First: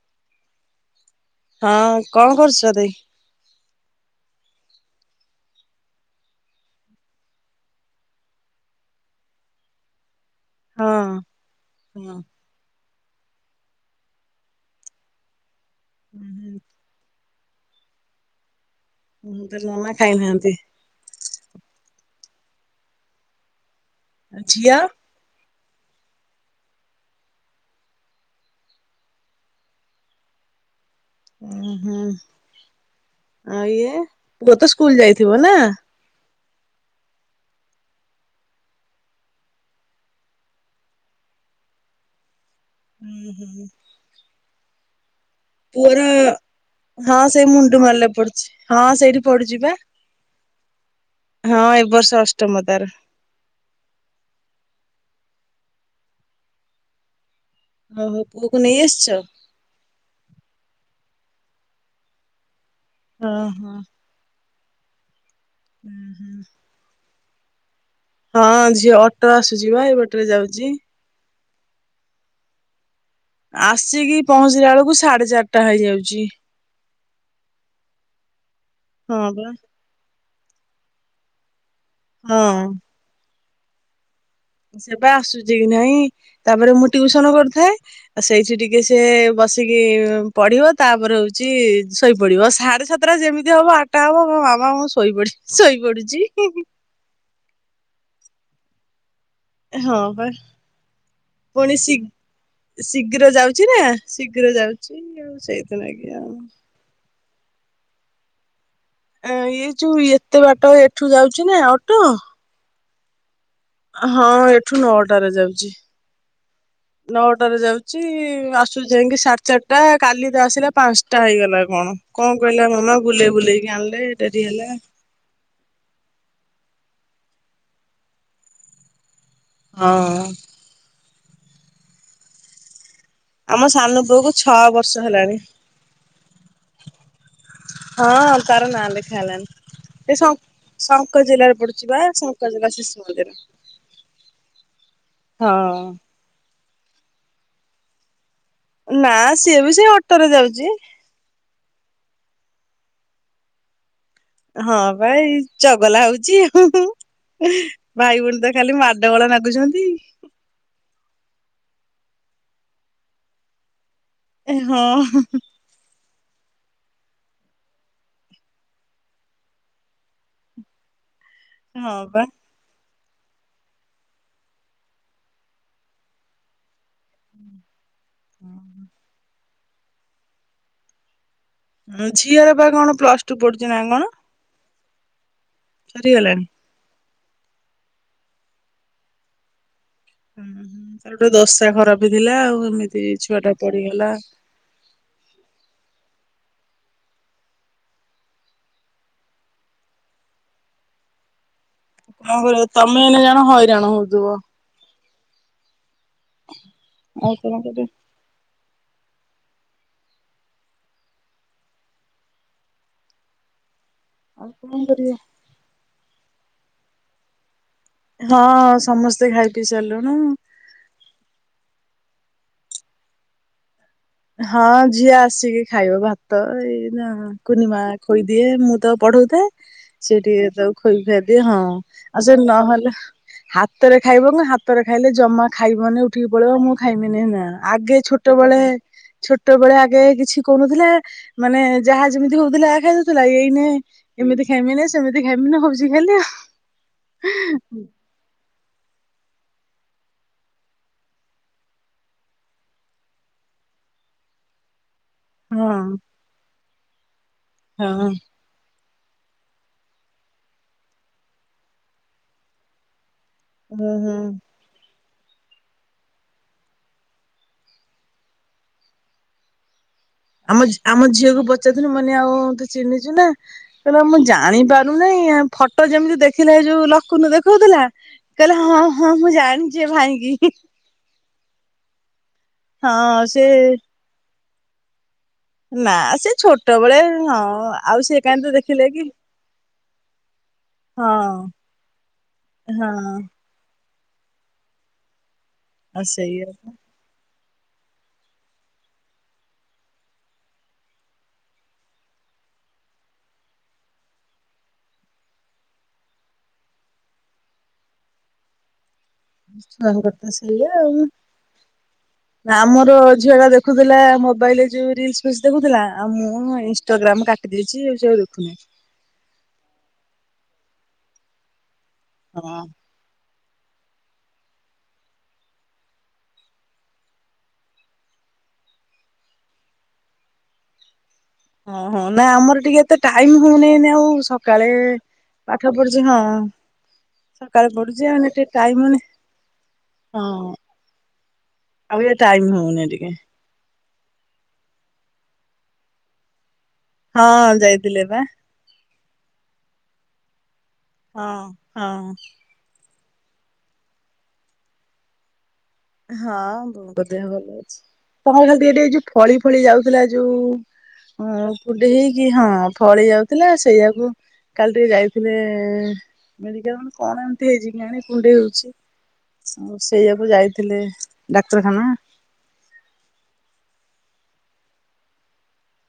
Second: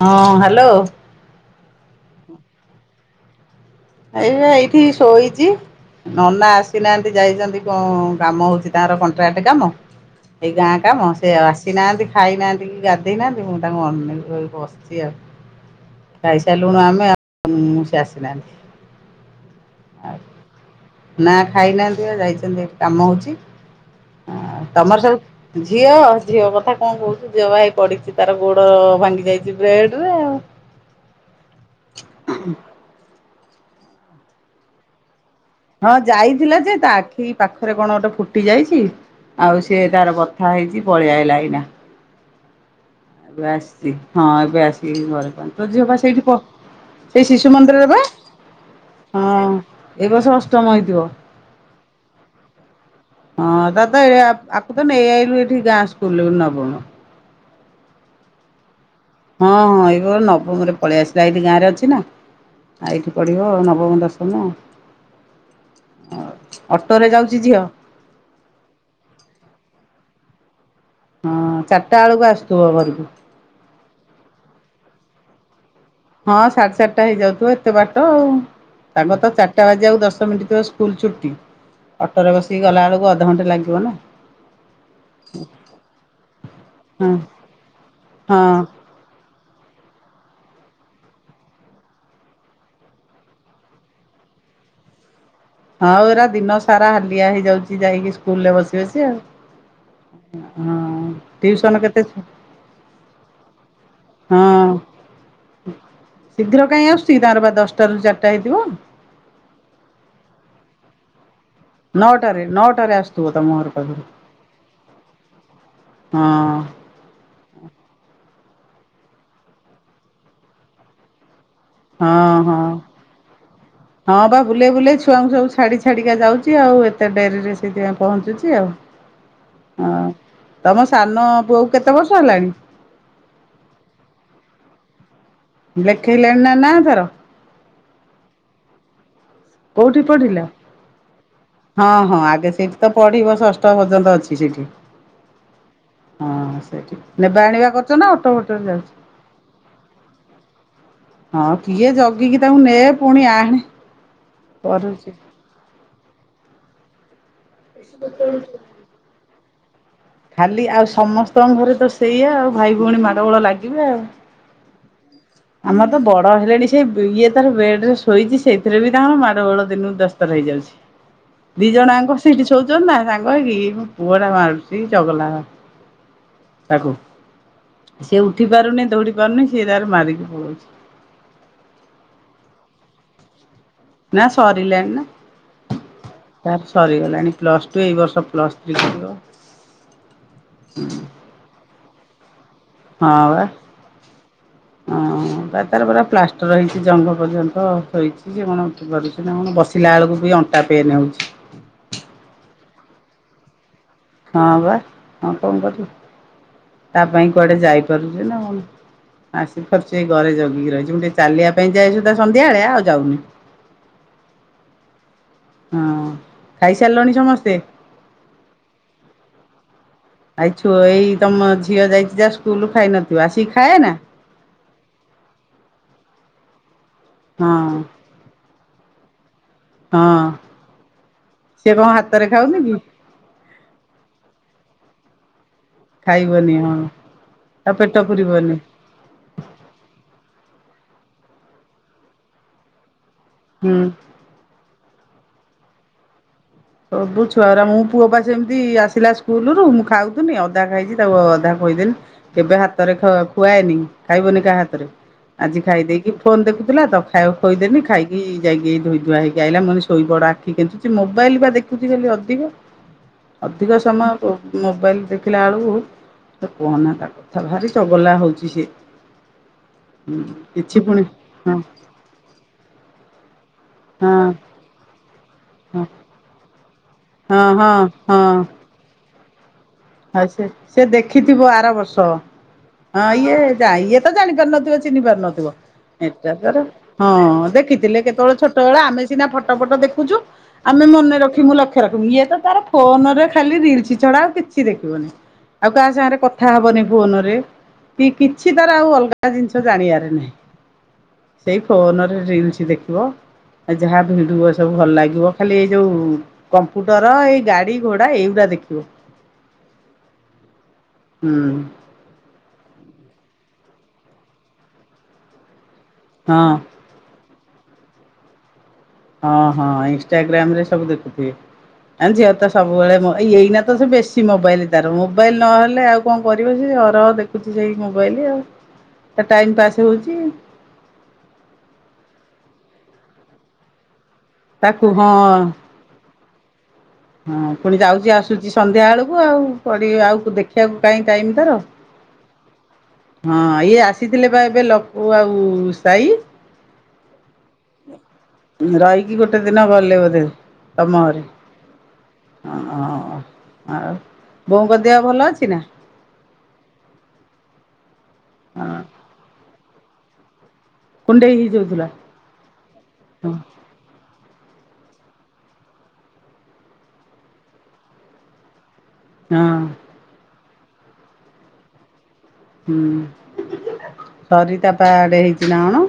ହଁ ହ୍ୟାଲୋ। ହଁ କଣ କରୁଛ ଦେଇ? ଏଇ ଏଇଠି ଶୋଇଛି। ନ ନା ଆସିନାହାନ୍ତି ଯାଇଛନ୍ତି କଣ କାମ ହଉଛି ତାଙ୍କର କଣ୍ଟ୍ରାକ୍ଟ କାମ। ଏଇ ଗାଁଟା କାମ ହଁ ସେ ଆସିନାହାନ୍ତି ହଁ। ଖାଇନାହାନ୍ତି କି ଗା ଦେଇନାହାନ୍ତି ମୁଁ ତାଙ୍କୁ ଅନେଇକି ବସିଛି ଆଉ ଖାଇସାରଲୁଣୁ ଆମେ ଆଉଁ ସେ ଆସିନାହାନ୍ତି। ମୁ ତ ନନା ଖାଇନାହାନ୍ତି। ନା ଖାଇନାହାନ୍ତି ବା ଯାଇଛନ୍ତି ହେରି କାମ ହଉଛି ଆଉ ଝିଅ? ତମର ସବୁ ଝିଅ ଝିଅ କଥା କଣ କହୁଛୁ ଝିଅ ବା ହେଇ ପଡିଛି ତାର ଗୋଡ ଭାଙ୍ଗି ଯାଇଛି ବ୍ରେଡରେ ଆଉ। ଉହୁଁ ଆଉ ଇଏ ପୁଅ ତ ସ୍କୁଲ ଯାଇଥିବ ନା? ହଁ ଯାଇଥିଲା ଯେ ତା ଆଖି ପାଖରେ କଣ ଗୋଟେ ଫୁଟି ଯାଇଛି। ଆଉ ସିଏ ତାର ବଥା ହେଇଛି ପଳିଆଇଲା ଏହିନା। ହ ଏବେ ଆସିଛି ହଁ ଏବେ ଆସିକି ଘରେ ପ ତୋ ଝିଅ ବା ପୁଅର ସେଇଠି ପ ହଁ ସେଇ ଶିଶୁ ମୁଣ୍ଡୁ ମନ୍ଦିର ବା ମାରିଲେ ପଡୁଛି ସେଇଠି ହଁ ପଡୁଛି ବା। ଏ ବର୍ଷ ଅଷ୍ଟମ ହେଇଥିବ। ହଁ ଏ ବର୍ଷ ଅଷ୍ଟମ ତାର। ହଁ ତା ତ ଏ ଆ ଆକୁ ତ ନେଇ ଆଇଲୁ ଏଠି ଗାଁ ସ୍କୁଲ କୁ ନବମ। ଓହୋ ପୁଅକୁ ନେଇ ଆସିଛ। ହଁ ହଁ ଏଇବ ନବମ ରେ ପଳେଇଆସିଲା ଏଇଠି ଗାଁରେ ଅଛି ନା। ଆ ଏଇଠି ପଢିବ ଓହୋ ନବମ ଦଶମ। ହୁଁ ହୁଁ। ଅଟୋରେ ଯାଉଛି ଝିଅ। ହଁ ଝିଅ ଅଟୋ ଆସୁଛି ବା ଏ ବାଟରେ ଯାଉଛି। ହଁ ଚାରିଟା ବେଳକୁ ଆସୁଥିବ ଘରକୁ? ଆସିକି ପହଞ୍ଚିଲା ବେଳକୁ ସାଢେ ଚାରିଟା ହେଇଯାଉଛି। ହଁ ସାଢେ ଚରିଟା ହେଇଯାଉଥିବ ଏତେ ବାଟ ଆଉ ତାଙ୍କର ହଁ ତ ବା ଚାରିଟା ବାଜ ଯାକୁ ଦଶ ମିନିଟ ଥିବ ସ୍କୁଲ ଛୁଟି ଅଟୋରେ ବସିକି ହଁ। ଗଲା ବେଳକୁ ଅଧଘଣ୍ଟେ ଲାଗିବ ନା? ସେବା ଆସୁଛି କି ନାଇଁ ତାପରେ ମୁଁ ହଁ ଟିଉସନ କରିଥାଏ ଆଉ ସେଇଠି ହଁ। ଟିକେ ସେ ବସିକି ପଢ଼ିବ ତାପରେ ହେଉଛି ଶୋଇପଡ଼ିବ ସାଢ଼େ ସାତଟା ଯେମିତି ହେବ ଆ ଟା ହବ ମ ମାମା ମୁଁ ଶୋଇ ପଡ଼ିବି। ହଁ ପରା ଦିନ ସାରା ହାଲିଆ ହେଇଯାଉଛି ଯାଇକି ସ୍କୁଲ ରେ ବସି ବସି ଆଉ। ହଁ ବା। ହଁ ପୁଣି ଟିୟୁସନ ଶୀ କେତେ ଶୀଘ୍ର ଯାଉଛି ନା ହଁ ଶୀଘ୍ର ଯାଉଛି ଆଉ ସେଇଥି ନାଗି ଆଉ। ଚି ତାଙ୍କର ବା ଦଶଟାରୁ ଚାରିଟା ହେଇଥିବ? ଇୟେ ଯୁ ଏତେ ବାଟ ଏଠୁ ଯାଉଛି ନା ଅ ନଅଟାରେ ନଅଟାରେ ଆସୁଥିବ ତମ ଘରୁ ହଁ ଏଠୁ ନଅଟାରେ ଯାଉଛି। ହଁ ନଅଟାରେ ଯାଉଛି ଆସୁଚି ଯାଇକି ସାଢେ ଚାରିଟା କାଲି ତ ଆସିଲା ପାଞ୍ଚ ଟା ହେଇଗଲା କଣ ହଁ କଣ କହିଲା ହଁ। ମାମା ବୁଲେଇ ବୁଲେଇକି ଆଣିଲେ ହଁ ବା ଡେରି ବୁଲେଇ ହେଲା। ବୁଲେଇ ଛୁଆଙ୍କୁ ସବୁ ଛାଡି ଛାଡିକା ଯାଉଛି ଆଉ ଏତେ ଡେରି ରେ ସେଇଥିପାଇଁ ପହଞ୍ଚୁଛି ଆଉ। ହଁ ଅ ତମ ସାନ ପୁଅକୁ କେତେ ବର୍ଷ ହେଲାଣି? ଆମ ସାନ ପୁଅ କୁ ଛଅ ବର୍ଷ ହେଲାଣି। ଲେଖେଇଲେଣି ନା ନା ତାର? ହଁ ତାର ନାଁ ଲେଖା ହେଲାଣି। କୋଉଠି ଏ ସ ପଢିଲା? ଶଙ୍କ ଜିଲ୍ଲାରେ ପଡୁଛି ହଁ ବା ହଁ ଶଙ୍କ ଆଗେ ଜିଲ୍ଲା ସେଇଠି ତ ଶିଶୁ ମନ୍ଦିର ପଢିବ ଷଷ୍ଠ ପର୍ଯ୍ୟନ୍ତ ଅଛି ସେଠି। ହଁ। ହଁ ସେଇଠି ନେବା ଆଣିବା କରୁଛ ନା ଅଟୋ ଫଟୋରେ ଯାଉଛି? ନା ସିଏ ବି ସେ ଅଟୋରେ ଯାଉଛି। ହଁ କିଏ ଜଗିକି ତାଙ୍କୁ ନେ ପୁଣି ଆଣେ। ହଁ କରୁଛି। ବା ଏଇ ଚଗଲା ହଉଛି ଆଉ ହୁଁ ହୁଁ ଭାଇ ଭଉଣୀ ତ ଖାଲି ମା ଡ ଗୋଳ ନାଗୁଛନ୍ତି। ଖାଲି ଆଉ ସମସ୍ତଙ୍କ ଘରେ ତ ସେଇଆ ଆଉ ଭାଇ ଭଉଣୀ ମାଡ଼ ଗୋଳ ଲାଗିବେ ଆଉ। ଏ ହଁ ହଁ। ଆମର ତ ବଡ ହେଲେଣି ସେ ଇଏ ତାର ବେଡ ରେ ଶୋଇଛି ସେଇଥିରେ ବି ତାଙ୍କର ମାଡ ଗୋଳ ଦିନକୁ ଦସଥର ହେଇଯାଉଛି। [inaudible] ଦି ଜଣ ଆଙ୍କ ବା। ସେଇଠି ସୋଉଛନ୍ତି ନା ସାଙ୍ଗ ହେଇକି ପୁଅ ଟା ମାରୁ ଚି ଚଗଗଲା ତାକୁ ସିଏ ଉଠି ପାରୁନି ଦଉଡ଼ି ପାରୁନି ସେ ତାର ମାରିକି ପଳ‌‌ଉଛି। ହ ଝିଅର ବା କଣ ପ୍ଲସ ଟୁ ପଡୁଛି ନା କଣ? ନା ସରିିଲାଣି ନା। ସରିଗଲାଣି? ତାର ସରିଗଲାଣି ପ୍ଲସ୍ ଟୁ ଏଇ ବର୍ଷ ପ୍ଲସ୍ ଥ୍ରୀ କରିବ। ହୁଁ ତାର ଗୋଟେ ଦସା ଖରାପ ଥିଲା ଆଉ ଏମିତି ଛୁଆ ଟା ପଡିଗଲା। ହଁ ବା ତାର ପରା ପ୍ଲାଷ୍ଟର ହେଇଛି ଜଙ୍ଘ ପର୍ଯ୍ୟନ୍ତ ସୋଇଛି ସେ କଣ ଉଠି ପାରୁଛି। କଣ ବସିଲା ବେଳକୁ ବି ଅଣ୍ଟା ପେନ୍ ହେଉଛି। କ‌ଣ କରିବ ତମେ ଏଇନା ଜାଣ ହଇରାଣ ହଉ ହଁ ବା ହଁ କଣ କରିବି ତା ପାଇଁ ଆଉ କଣ କୁଆଡେ କରିବ। ଯାଇପାରୁଛି ନା କଣ। ଆସି ପା ରୁଚୁ ଏଇ ଘରେ ଜଗିକି ରହିଛି ମୁଁ ଟିକେ ଚାଲିବା ପାଇଁ ଯାଇସୁଧା ସନ୍ଧ୍ୟାବେଳେ ଆଉ ଯାଉନି। ଆଉ କଣ କରିବେ। ହଁ ଖାଇସାରିଲଣି ସମସ୍ତେ? ହଁ ସମସ୍ତେ ଖାଇ ପିଇ ସାରିଲୁଣୁ। ଆଇ ଛୁଅ ଏଇ ତମ ଝିଅ ଯାଇଛି ଯା ସ୍କୁଲରୁ ଖାଇନଥିବ ଆସିକ ଖାଏ ନା? ହଁ ଝିଅ ଆସିକି ଖାଇବ ଭାତ ଏଇ ହଁ କୁନିମା ଖୋଇଦିଏ ମୁଁ ତ ପଢଉଥାଏ। ସେ ହଁ ଟିକେ ତାକୁ ଖୋଇ ଖୁଆଇ ଦିଏ ହଁ ସିଏ କଣ ହାତରେ ଆଉ ସେ ଖାଉନି କି ନହେଲେ ହାତରେ ଖାଇବ କଣ ହାତରେ ଖାଇଲେ ଜମା ଖାଇବନି ଉଠିକି ପଳେଇବ ମୁଁ ଖାଇବିନି ନା ତା ପେଟ ଆଗେ ପୁରିବନି ଛୋଟବେଳେ ଛୋଟ ବେଳେ ଆଗେ କିଛି କରୁଥିଲା ମାନେ ଯାହା ଯେମିତି ହଉଥିଲା ଖାଇ ଦୋ ଥିଲା ଏଇନେ ହୁଁ ଏମିତି ଖାଇମିିନି ସେମିତି ଖାଇମିନି ହଉଚି ଖାଲି ଆଉ। ସବୁ ଛୁଆରା ଅରା ମୁଁ ପୁଅ ପା ଜେମିତି ଆସିଲା ସ୍କୁଲରୁ ମୁଁ ଖାଉଥିନି ଅଧା ଖାଇଛି ତାକୁ ଅଧା ଖୋଇଦେଲି। କେବେ ହାତରେ ଖୁଆଏନି ଖାଇବନି କାହା ହାତରେ। ଆଜି ଆଉ ଖାଇ ଦେଇେକି ଫୋନ ଦେଖୁଥିଲା ତ ଖା ଖୋଇଦେନି ହଁ। ହଁ। ଖାଇକି ଯାଇକି ଧୋଇ ଧୁଆ ହେଇକି ଆଇଲା ମୁଁ କହିଲି ଶୋଇପଡ଼ ଆଖି କେଞ୍ଚୁଚି ମୋବାଇଲ ବା ଦେଖୁଛି ଖାଲି ଅଧିକ। ଅଧିକ ହୁଁ ହୁଁ ସମୟ ମୋବାଇଲ୍ ଦେଖିଲା ବେଳକୁ ସେ କୁହନା ତା କଥା ଭାରି ଚଗଲା ହେଉଚି ସିଏ। ଆମ କିଛି ପୁଣି ଆମ ଝିଅକୁ ହଁ ପଚାରୁଥିଲି ମାନେ ଆଉ ତୁ ଚିହ୍ନିଚୁ ନା? କହିଲା ହଁ ମୁଁ ଜାଣିପାରୁନି ହଁ ଫଟୋ ଯେମିତି ଦେଖିଲେ ଯୋଉ ଲକୁନୁ ଦେଖୁ ହଁ ହଁ କହୁଥିଲା କହିଲା ହଁ ହଁ ମୁଁ ଜାଣି ଆ ସେ ସେ ଦେଖିଥିବ ଆରବର୍ଷ ହଁ ଇଏ ଯା ଇଏ ତ ଜାଣିପାରନଥିବା ଚିହ୍ନି ପାରୁନଥିବ। ନା ସେ ଏଟା ତାର ଛୋଟବେଳେ ହଁ ଆଉ ଦେଖିଥିଲେ ସେ କେତେବଳେ କାହିଁ ତ ଛୋଟ ବେଳ ଦେଖିଲେ କି ଆମେ ସିନା ଫଟ ଫଟ ଦେଖୁଛୁ। ଆମେ ହଁ ମନେ ରଖି ମୁଁ ଲକ୍ଷ୍ୟ ରଖିମୁଁ ଇଏ ତ ତାର ହଁ ଫୋନରେ ଖାଲି ରିଲସ୍ ଛଡା ଆଉ କିଛି ଦେଖିବନି। ଆଉ କାହା ଆଉ ସାଙ୍ଗେରେ ସେଇଆ କଥା ହବନି ଫୋନରେ କି କିଛି ତାର ଆଉ ଅଲଗା ଜିନିଷ ଜାଣିବାରେ ନାହିଁ। ସେଇ ଫୋନରେ ରିଲସ୍ ଦେଖିବ। ଆଉ ଯାହା ଭିଡୁଅ ସବୁ ଭଲ ଲାଗିବ ଖାଲି ଏଇ ଯୋଉ କମ୍ପୁଟର ଏଇ ଗାଡି ଘୋଡା ଏଇଗୁଡା ଦେଖିବ। ସଙ୍ଗତ ସେଇଆ ଆଉ। ହୁଁ। ଆମର ଝିଅ ଟା ଦେଖୁଥିଲା ମୋବାଇଲରେ ଯୋଉ ରିଲସ୍ ଦେଖୁଥିଲା ଆଉ ହଁ ମୁଁ ଇନଷ୍ଟଗ୍ରାମ କାଟି ଦେଇଚି ଆଉ ସେ ଆଉ ଦେଖୁନି। ହଁ ହଁ ଇନଷ୍ଟାଗ୍ରାମରେ ସବୁ ଦେଖୁଥିବେ। ଆ ଝିଅ ତ ହଁ। ସବୁବେଳେ ମ ଏଇନା ତ ସେ ବେଶୀ ମୋବାଇଲ ତାର ମୋବାଇଲ ନହେଲେ ଆଉ କଣ କରିବ ସେ ଅହରହ ଦେଖୁଚି ସେଇ ମୋବାଇଲ ଆଉ। ତା ଟାଇମ୍ ପାସ୍ ହଉଚି। ଓହୋ ନା ଆମର ଟିକେ ଏତେ ଟାଇମ୍ ହଉନେଇ ନା ଆଉ ସ କାଳେ ତାକୁ ହଁ ପାଠ ପଢୁଚି ହଁ। ହଁ ସକାଳେ ପୁଣି ପଢୁଛି ଯାଉଚି ଆଉ ଟିକେ ଆସୁଚି ଟାଇମ ସନ୍ଧ୍ୟା ହଉନି ବେଳକୁ ଆଉ ପଢି ଆଉ ହଁ। ଦେଖିବାକୁ କାଇଁ ଟାଇମ୍ ତାର। ଆଉ ଏ ଟାଇମ୍ ହଉନି ଟିକେ। ହଁ ଇଏ ଆସିଥିଲେ ବା ଏବେ ଲକୁ ଆଉ ସାଇ। ହଁ ଯାଇଥିଲେ ପା। ରହିକି ଗୋଟେ ଦିନ ଗଲେ ବୋଧେ? ତମ ଘରେ ହଁ-ହଁ। ହଁ ଆଉ ବୋଉଙ୍କ ଦେହ ଭଲ ଅଛି ନା? ହଁ ବୋଉଙ୍କ ଦେହ ଭଲ ଅଛି। ତାଙ୍କର ଖାଲି ହଁ ଟିକେ-ଟିକେ ଯୋଉ ଫଳି-ଫଳି ଯାଉଥିଲା ଯୋଉ କୁଣ୍ଡେଇ ହ ହେଇଯାଉଥିଲା କୁଣ୍ଡେଇ ହେଇକି ହଁ ଫଳି ହଁ ଯାଉଥିଲା ସେଇଆକୁ କାଲି ଟିକେ ଯାଇଥିଲେ ମେଡିକାଲ ମାନେ କଣ ଏମିତି ହେଇଚି କେଆଣି କୁଣ୍ଡେଇ ହଉଚି। ହଁ ଆଉ ସେଇଆକୁ ଯାଇଥିଲେ ଡାକ୍ତରଖାନା। ହୁଁ ସରିତାପା ଆଡେ ହେଇଚି ନା କଣ?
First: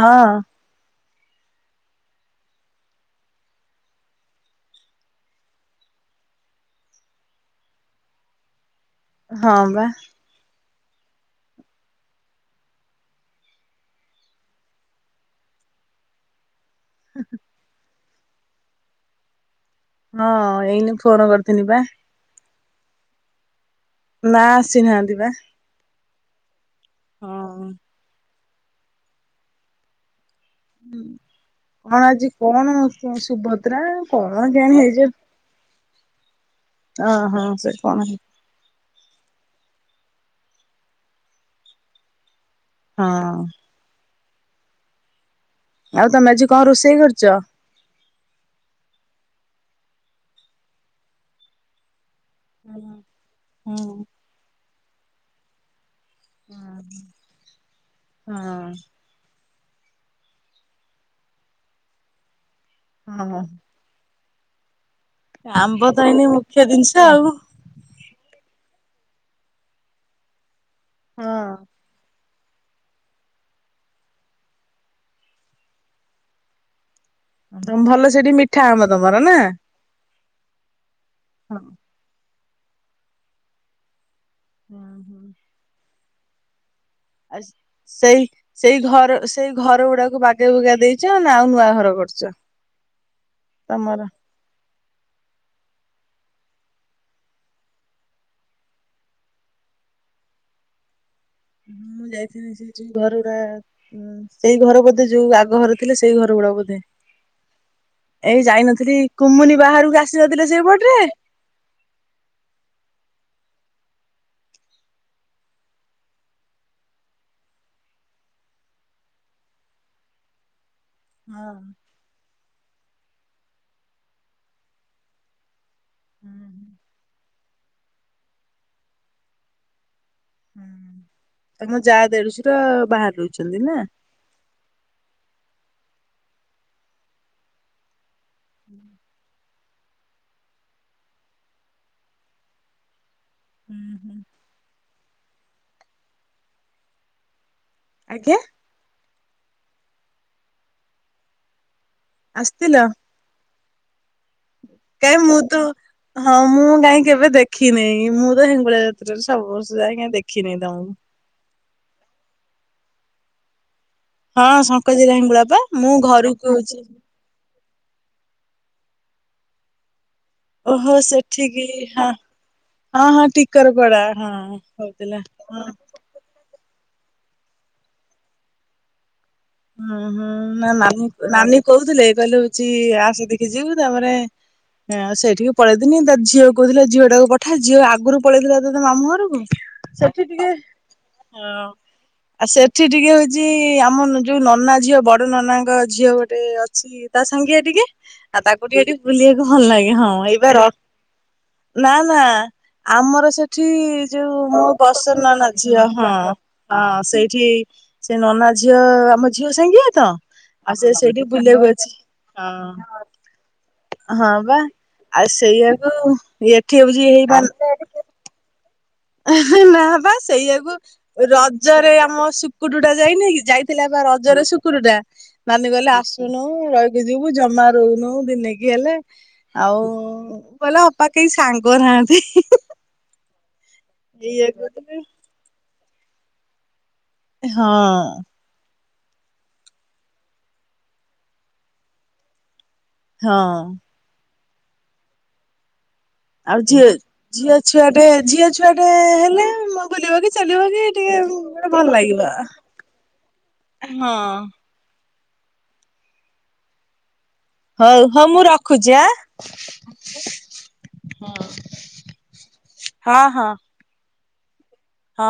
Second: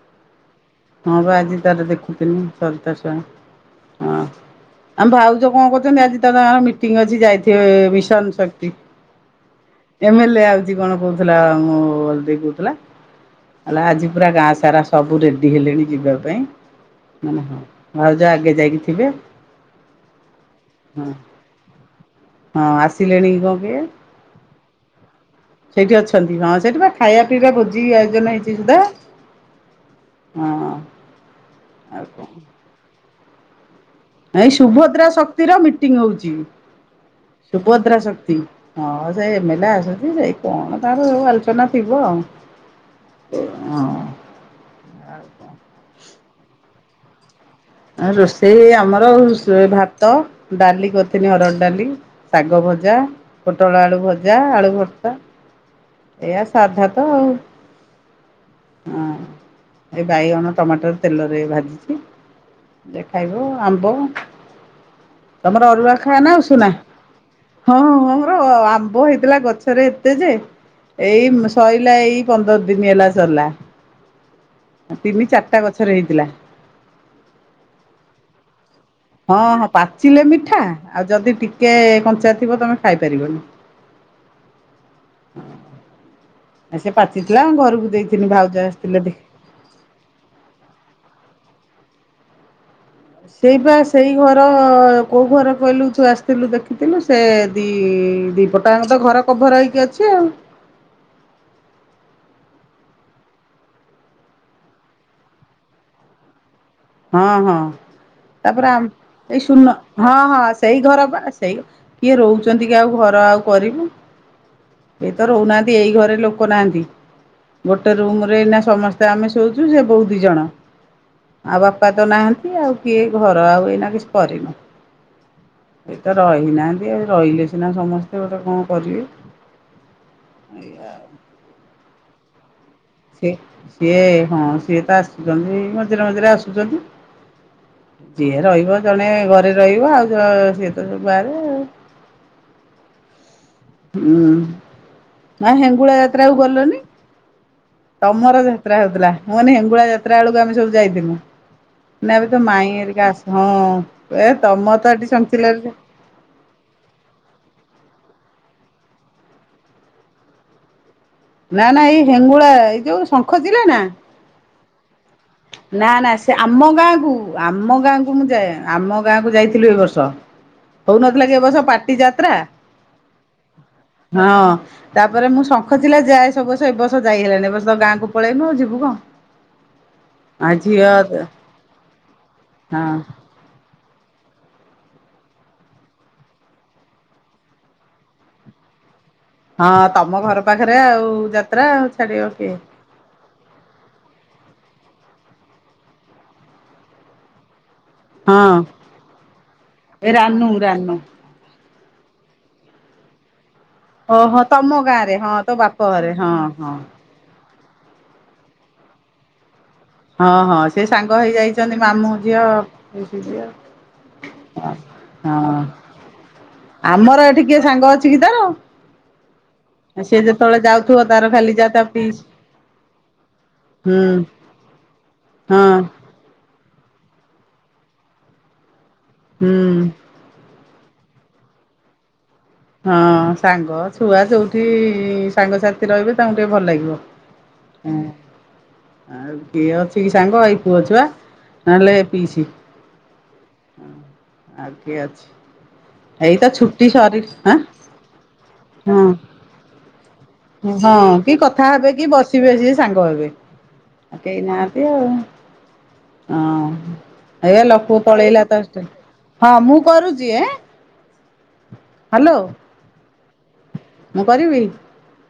ହଁ। ହଁ ବା ଆଜି ତାର ଦେଖୁଥିନି ସରିତା ସ୍ୱାଇଁ ହଁ। ଆମ ଭାଉଜ କଣ କରୁଚନ୍ତି ଆଜି ତ ତାଙ୍କର ମିଟିଂ ଅଛି ଯାଇଥିବେ ମିଶନ୍ ଶକ୍ତି। ହଁ ପା। ଏମ ଏଲ ଏ ଆଉଚି କଣ କହୁଥିଲା ମୋ [unintelligible] କହୁଥିଲା। କହିଲା ଆଜି ପୁରା ଗାଁ ସାରା ସବୁ ରେ ଡି ହେଲେଣି ଯିବା ପାଇଁ। ମୁଁ ନି ହଁ ଭାଉଜ ଆଗେ ଯାଇକି ଥିବେ। ହଁ ଏଇନେ ହଁ ଫୋନ କରିଥିନି ପା। ହଁ ଆସିଲେଣି କି କଣ କେଇଆଣି? ନା ଆସିନାହାନ୍ତି ପା। ସେଇଠି ଅଛନ୍ତି ହଁ ସେଇଠି ବା ଖାଇବା ପିଇବା ଭୋଜି ଆୟୋଜନ ହେଇଚି ସୁଦ୍ଧା। ହୁଁ କଣ ଆଜି କଣ ସୁଭଦ୍ରା କଣ ଏ କେଜାଣି ସୁଭଦ୍ରା ହେଇଛି ଶକ୍ତିର ମିଟିଂ ହଉଚି ଓହୋ ସେ ସୁଭଦ୍ରା କଣ ଶକ୍ତି। ହଁ ସେ ଏମ ଏଲ ଏ ଆସୁଚି ସେଇ କଣ ତାର ସ ଆଲୋଚନା ଥିବ ହଁ ଆଉ। ହଁ। ଆଉ କଣ? ଆଉ ତମେ ଆଜି କଣ ରୋଷେଇ କରିଚ? ରୋଷେଇ ଆମର ହୁସ ଭାତ ଡାଲି କରିଥିଲି ହରଡ଼ ଡାଲି ଶାଗ ଭଜା, ପୋଟଳ ହୁଁ ଆଳୁ ଭଜା, ଆଳୁ ଭର୍ତା। ଏଇଆ ସାଧା ତ ଆଉ ହଁ। ଏଇ ବାଇଗଣ ଟମାଟର ତେଲ ରେ ଭାଜିଛି। ଦେ ହଁ। ଖାଇବ ଆମ୍ବ ତମର ଆମ୍ବ ଅରୁଆ ତ ଖାଅ ଏଇନେ ନା ମୁଖ୍ୟ ଉସୁନା। ଜିନିଷ ଆଉ। ହଁ ହଁ ଆମର ଆମ୍ବ ହେଇଥିଲା ଗଛରେ ଏତେ ଯେ ଏଇ ହଁ ଶଇଲା ଏଇ। ପନ୍ଦର ଦିନ ହେଲା ସରିଲା ତିନି ଚାରିଟା ଗଛରେ ହେଇଥିଲା। ତମ ଭଲ ସେଠି ମିଠା ଆମ୍ବ ତମର ନା। ହଁ ହଁ ପାଚିଲେ ମିଠା ଆଉ ଯଦି ହଁ ଟିକେ କଞ୍ଚା ଥିବ ତମେ ଖାଇପାରିବନି। ହଁ ହଁ। ଆ ସେ ପାଚିଥିଲା ଘରକୁ ସେଇ ଦେଇଥିଲି ଭାଉଜା ସେଇ ଆସିଥିଲେ ଘର ଦେ ସେଇ ଘର ଗୁଡାକୁ ବାଗେଇ ବୁଗା ଦେଇଛ ନା ଆଉ ନୂଆ ଘର କରିଛ। ସେଇ ବା ତମର? ସେଇ ଘ ର କୋଉ ଘର କହିଲୁ ତୁ ଆସିଥିଲୁ ଦେଖିଥିଲୁ ସେ ଦି ଦି ପଟ ଆଙ୍କ ତ ଘର। କଭର ହେଇକି ଅଛି ଆଉ। ମୁଁ ଯାଇଥିଲି ସେଠି ଘର ଗୁଡା। ହୁଁ ସେଇ ଘର ବୋଧେ ଯୋଉ ଆଗ ଘର ଥିଲା ସେଇ ଘର ଗୁଡାକ ବୋଧେ। ହଁ ହଁ ଏଇ ତାପରେ ଆମ ଯାଇନଥିଲି ଏଇ କୁମୁନି ସୁଣୁନ ବାହାରକୁ ହଁ ହଁ ଆସିନଥିଲେ ସେଇ ସେଇପଟରେ? ଘର ବା ସେଇ। କିଏ ରହୁଛନ୍ତି କି ଆଉ ଘର ଆଉ କରିବୁ। କେହି ତ ରହୁନାହାନ୍ତି ଏଇ ଘରେ ଲୋକ ନାହାନ୍ତି। ଗୋଟେ ରୁମ ରେ ଏଇନା ସମସ୍ତେ ଆମେ ଶୋଉଛୁ ସେ ବୋହୁ ଦି ଜଣ। ହଁ ଆଉ ବାପା ତ ନାହାନ୍ତି ଆଉ କିଏ ଘର ଆଉ ଏଇନା କିଛି କରିନୁ। କେହି ତ ହୁଁ ରହି ନାହାନ୍ତି ଆଉ ରହିଲେ ସିନା ସମସ୍ତେ ଗୋଟେ କଁ କରିବେ। ଏଇଆ ହୁଁ ଏ ମୋ ଯା ଦେଢୁସୁର। ସେ ସିଏ ହଁ ସିଏ ତ ଆସୁଛନ୍ତି ମଝିରେ ମଝିରେ ଆସୁଛନ୍ତି। ଯିଏ ରହିବ ଜଣେ ଘରେ ରହିବ ଆଉ ତ ସିଏ ତ ସବୁ ବାହାରେ। ଆଉ। ହୁଁ ଆଉ ହେଙ୍ଗୁଳା ଯାତ୍ରାକୁ ଗଲନି ଆଜ୍ଞା ତମର। ଯାତ୍ରା ହଉଥିଲା ମୁଁ ମାନେ ହେଙ୍ଗୁଳା ଯାତ୍ରା ବେଳକୁ ଆମେ ସବୁ ଯାଇଥିଲୁ ନା ଏବେ ତୋ ମାଇଁ ଘରିକା ଆସି ହଁ ଏ। ତମର ତ ଏଠି କାଇଁ ମୁଁ ତ। ଶଙ୍ଖିଲାରେ ହଁ ମୁଁ କାହିଁ କେବେ ଦେଖି ନେଇଁ ମୁଁ ତ ହିଙ୍ଗୁଳା ଯାତ୍ରାରେ ସବୁ ବର୍ଷ ଯାଏ କାଇଁ ଦେଖିନେଇଁ ତମକୁ। ନା ନା ଏଇ ହେଙ୍ଗୁଳା ଏଇ ଯୋଉ ଶଙ୍ଖ ଚିଲ ନା। ହଁ ଶଙ୍ଖ ଚିଲ ହିଙ୍ଗୁଳା। ପା ନା ମୁଁ ନା ସେ ଘରକୁ ଆମ ହଉଛି ଗାଁ କୁ ଆମ ଗାଁ କୁ ମୁଁ ଯାଏ ଆମ ଗାଁକୁ ଯାଇଥିଲୁ ଏ ବର୍ଷ। ଓହୋ ହଉନଥିଲା କି ବର୍ଷ ସେଠିକି ପାଟି ହଁ ଯାତ୍ରା। ହଁ ହଁ ଟିକରପଡା ହଁ ହଉଥିଲା ତାପରେ ମୁଁ ହଁ। ଶଙ୍ଖଚିଲ ଯାଏ ସବୁ ବର୍ଷ। ଏ ବର୍ଷ ଯାଇ ହୋଲାନି ଏ ବର୍ଷ ତ ଗାଁକୁ ପଳେଇଲୁ ଆଉ ଯିବୁ କଁ। ହୁଁ ହୁଁ ନା ନାନୀ ନାନୀ କହୁଥିଲେ କହିଲେ ହଉଛି ହଁ ଆସେ ଦେଖି ଯିବୁ ତାପରେ। ହଁ ସେଇଠିକି ପଳେଇଥିନି ତା ଝିଅ କହୁଥିଲା ଝିଅ ଟାକୁ ପଠା ଝିଅ ଆଗରୁ ପଳେଇଥିଲା ତ ତା ମାମୁଁ ଘରକୁ। ହଁ ସେଠି ତମ ଘର ଟିକେ ପାଖରେ ଆଉ ଯାତ୍ରା ଆଉ ଛାଡିବ କିଏ। ଚି ଟିକେ ହଉଛି ଆମ। ଯୋଉ ନନା ଝିଅ ବଡ ନନାଙ୍କ ଝିଅ ଗୋଟେ ଅଛି ତା ସାଙ୍ଗିଆ ଟିକେ। ଆଉ ତାକୁ ହଁ ଟିକେ ସେଠି ବୁଲିବାକୁ ଭଲ ଲାଗେ ଏ ହଁ ଏଇ ରାନୁ ବା ର। ରାନୁ ନା ନା ଆମର ସେ। ସେଠି ଓହୋ ଯୋଉ ମୋ ତମ ଗାଁ ରେ ପ୍ରସନ ହଁ ନନା ତୋ ବାପ ଝିଅ ହଁ ଘରେ ହଁ ସେଇଠି। ସେ ନନା ଝିଅ ଆମ ଝିଅ ସାଙ୍ଗିଆ। ତ ହଁ ହଁ ଆଉ ସେ ସାଙ୍ଗ ସେଇଠି ହେଇ ବୁଲିବାକୁ ଯାଇଛନ୍ତି ଅଛି ମାମୁଁ ଝିଅ ହଁ ପିଇସି ଝିଅ। ହଁ ଆଉ ହଁ ସେଇଆକୁ ଏଠି ହଉଛି ଆମର ଏଠିି କିଏ ହେଇ ସାଙ୍ଗ ଅଛି କି ତାର। ନା ବା ସିଏ ଯେତେବେଳେ ସେଇଆକୁ ଯାଉଥିବ ତାର ଖାଲି ଯା ତା ରଜରେ ପିଇସି ଆମ ଶୁକୁଡ଼ୁ ଟା ଯାଇନି ଯାଇଥିଲା ବା ହୁଁ ରଜରେ ଶୁକୁଡୁଟା। ହଁ ନାନି କହିଲେ ଆସ ନୁ ରହିକି ଯିବୁ ଜମା ରହୁନୁ ଦିନେକି ହେଲେ ଆଉ। ହୁଁ। ଵଲେ ଅପା କେହି ସାଙ୍ଗ ନାହାନ୍ତି। ହଁ ସାଙ୍ଗ ଛୁଆ ଇଏ ଯୋଉଠି କହୁଥିଲେ ସାଙ୍ଗସାଥି ରହିବେ ତାଙ୍କୁ ଟିକେ ଭଲ ଲାଗିବ। ହଁ ହୁଁ। ଆଉ କିଏ ଅଛି କି ସାଙ୍ଗ ଏଇ ପୁଅ ଛୁଆ ନହେଲେ ପିଇସି। ହଁ। ଆ କିଏ ଅଛି। ଏଇତ ଆଉ ଛୁଟି ଝିଅ ସରି ଝିଅ ଆଁ ଛୁଆଟେ ଝିଅ ଛୁଆଟେ ହଁ ହେଲେ ମୋ ବୁଲିବ କି ଚାଲିବ କି ହଁ ଟିକେ କଥା ଗୋଟେ ହେବେ ଭଲ କି ଲାଗିବ ବସିବେ ସିଏ ହଁ। ସେ ଆଉ ହଁ। ଏ ଲୋକ ହଉ ହଉ ମୁଁ ପଳେଇଲା [unintelligible] ରଖୁଛି ହଁ ମୁଁ କରୁଚି ଏଁ। ହଁ। ହାଲୋ। ହଁ ହଁ। ମୁଁ କରିବି। ହଁ।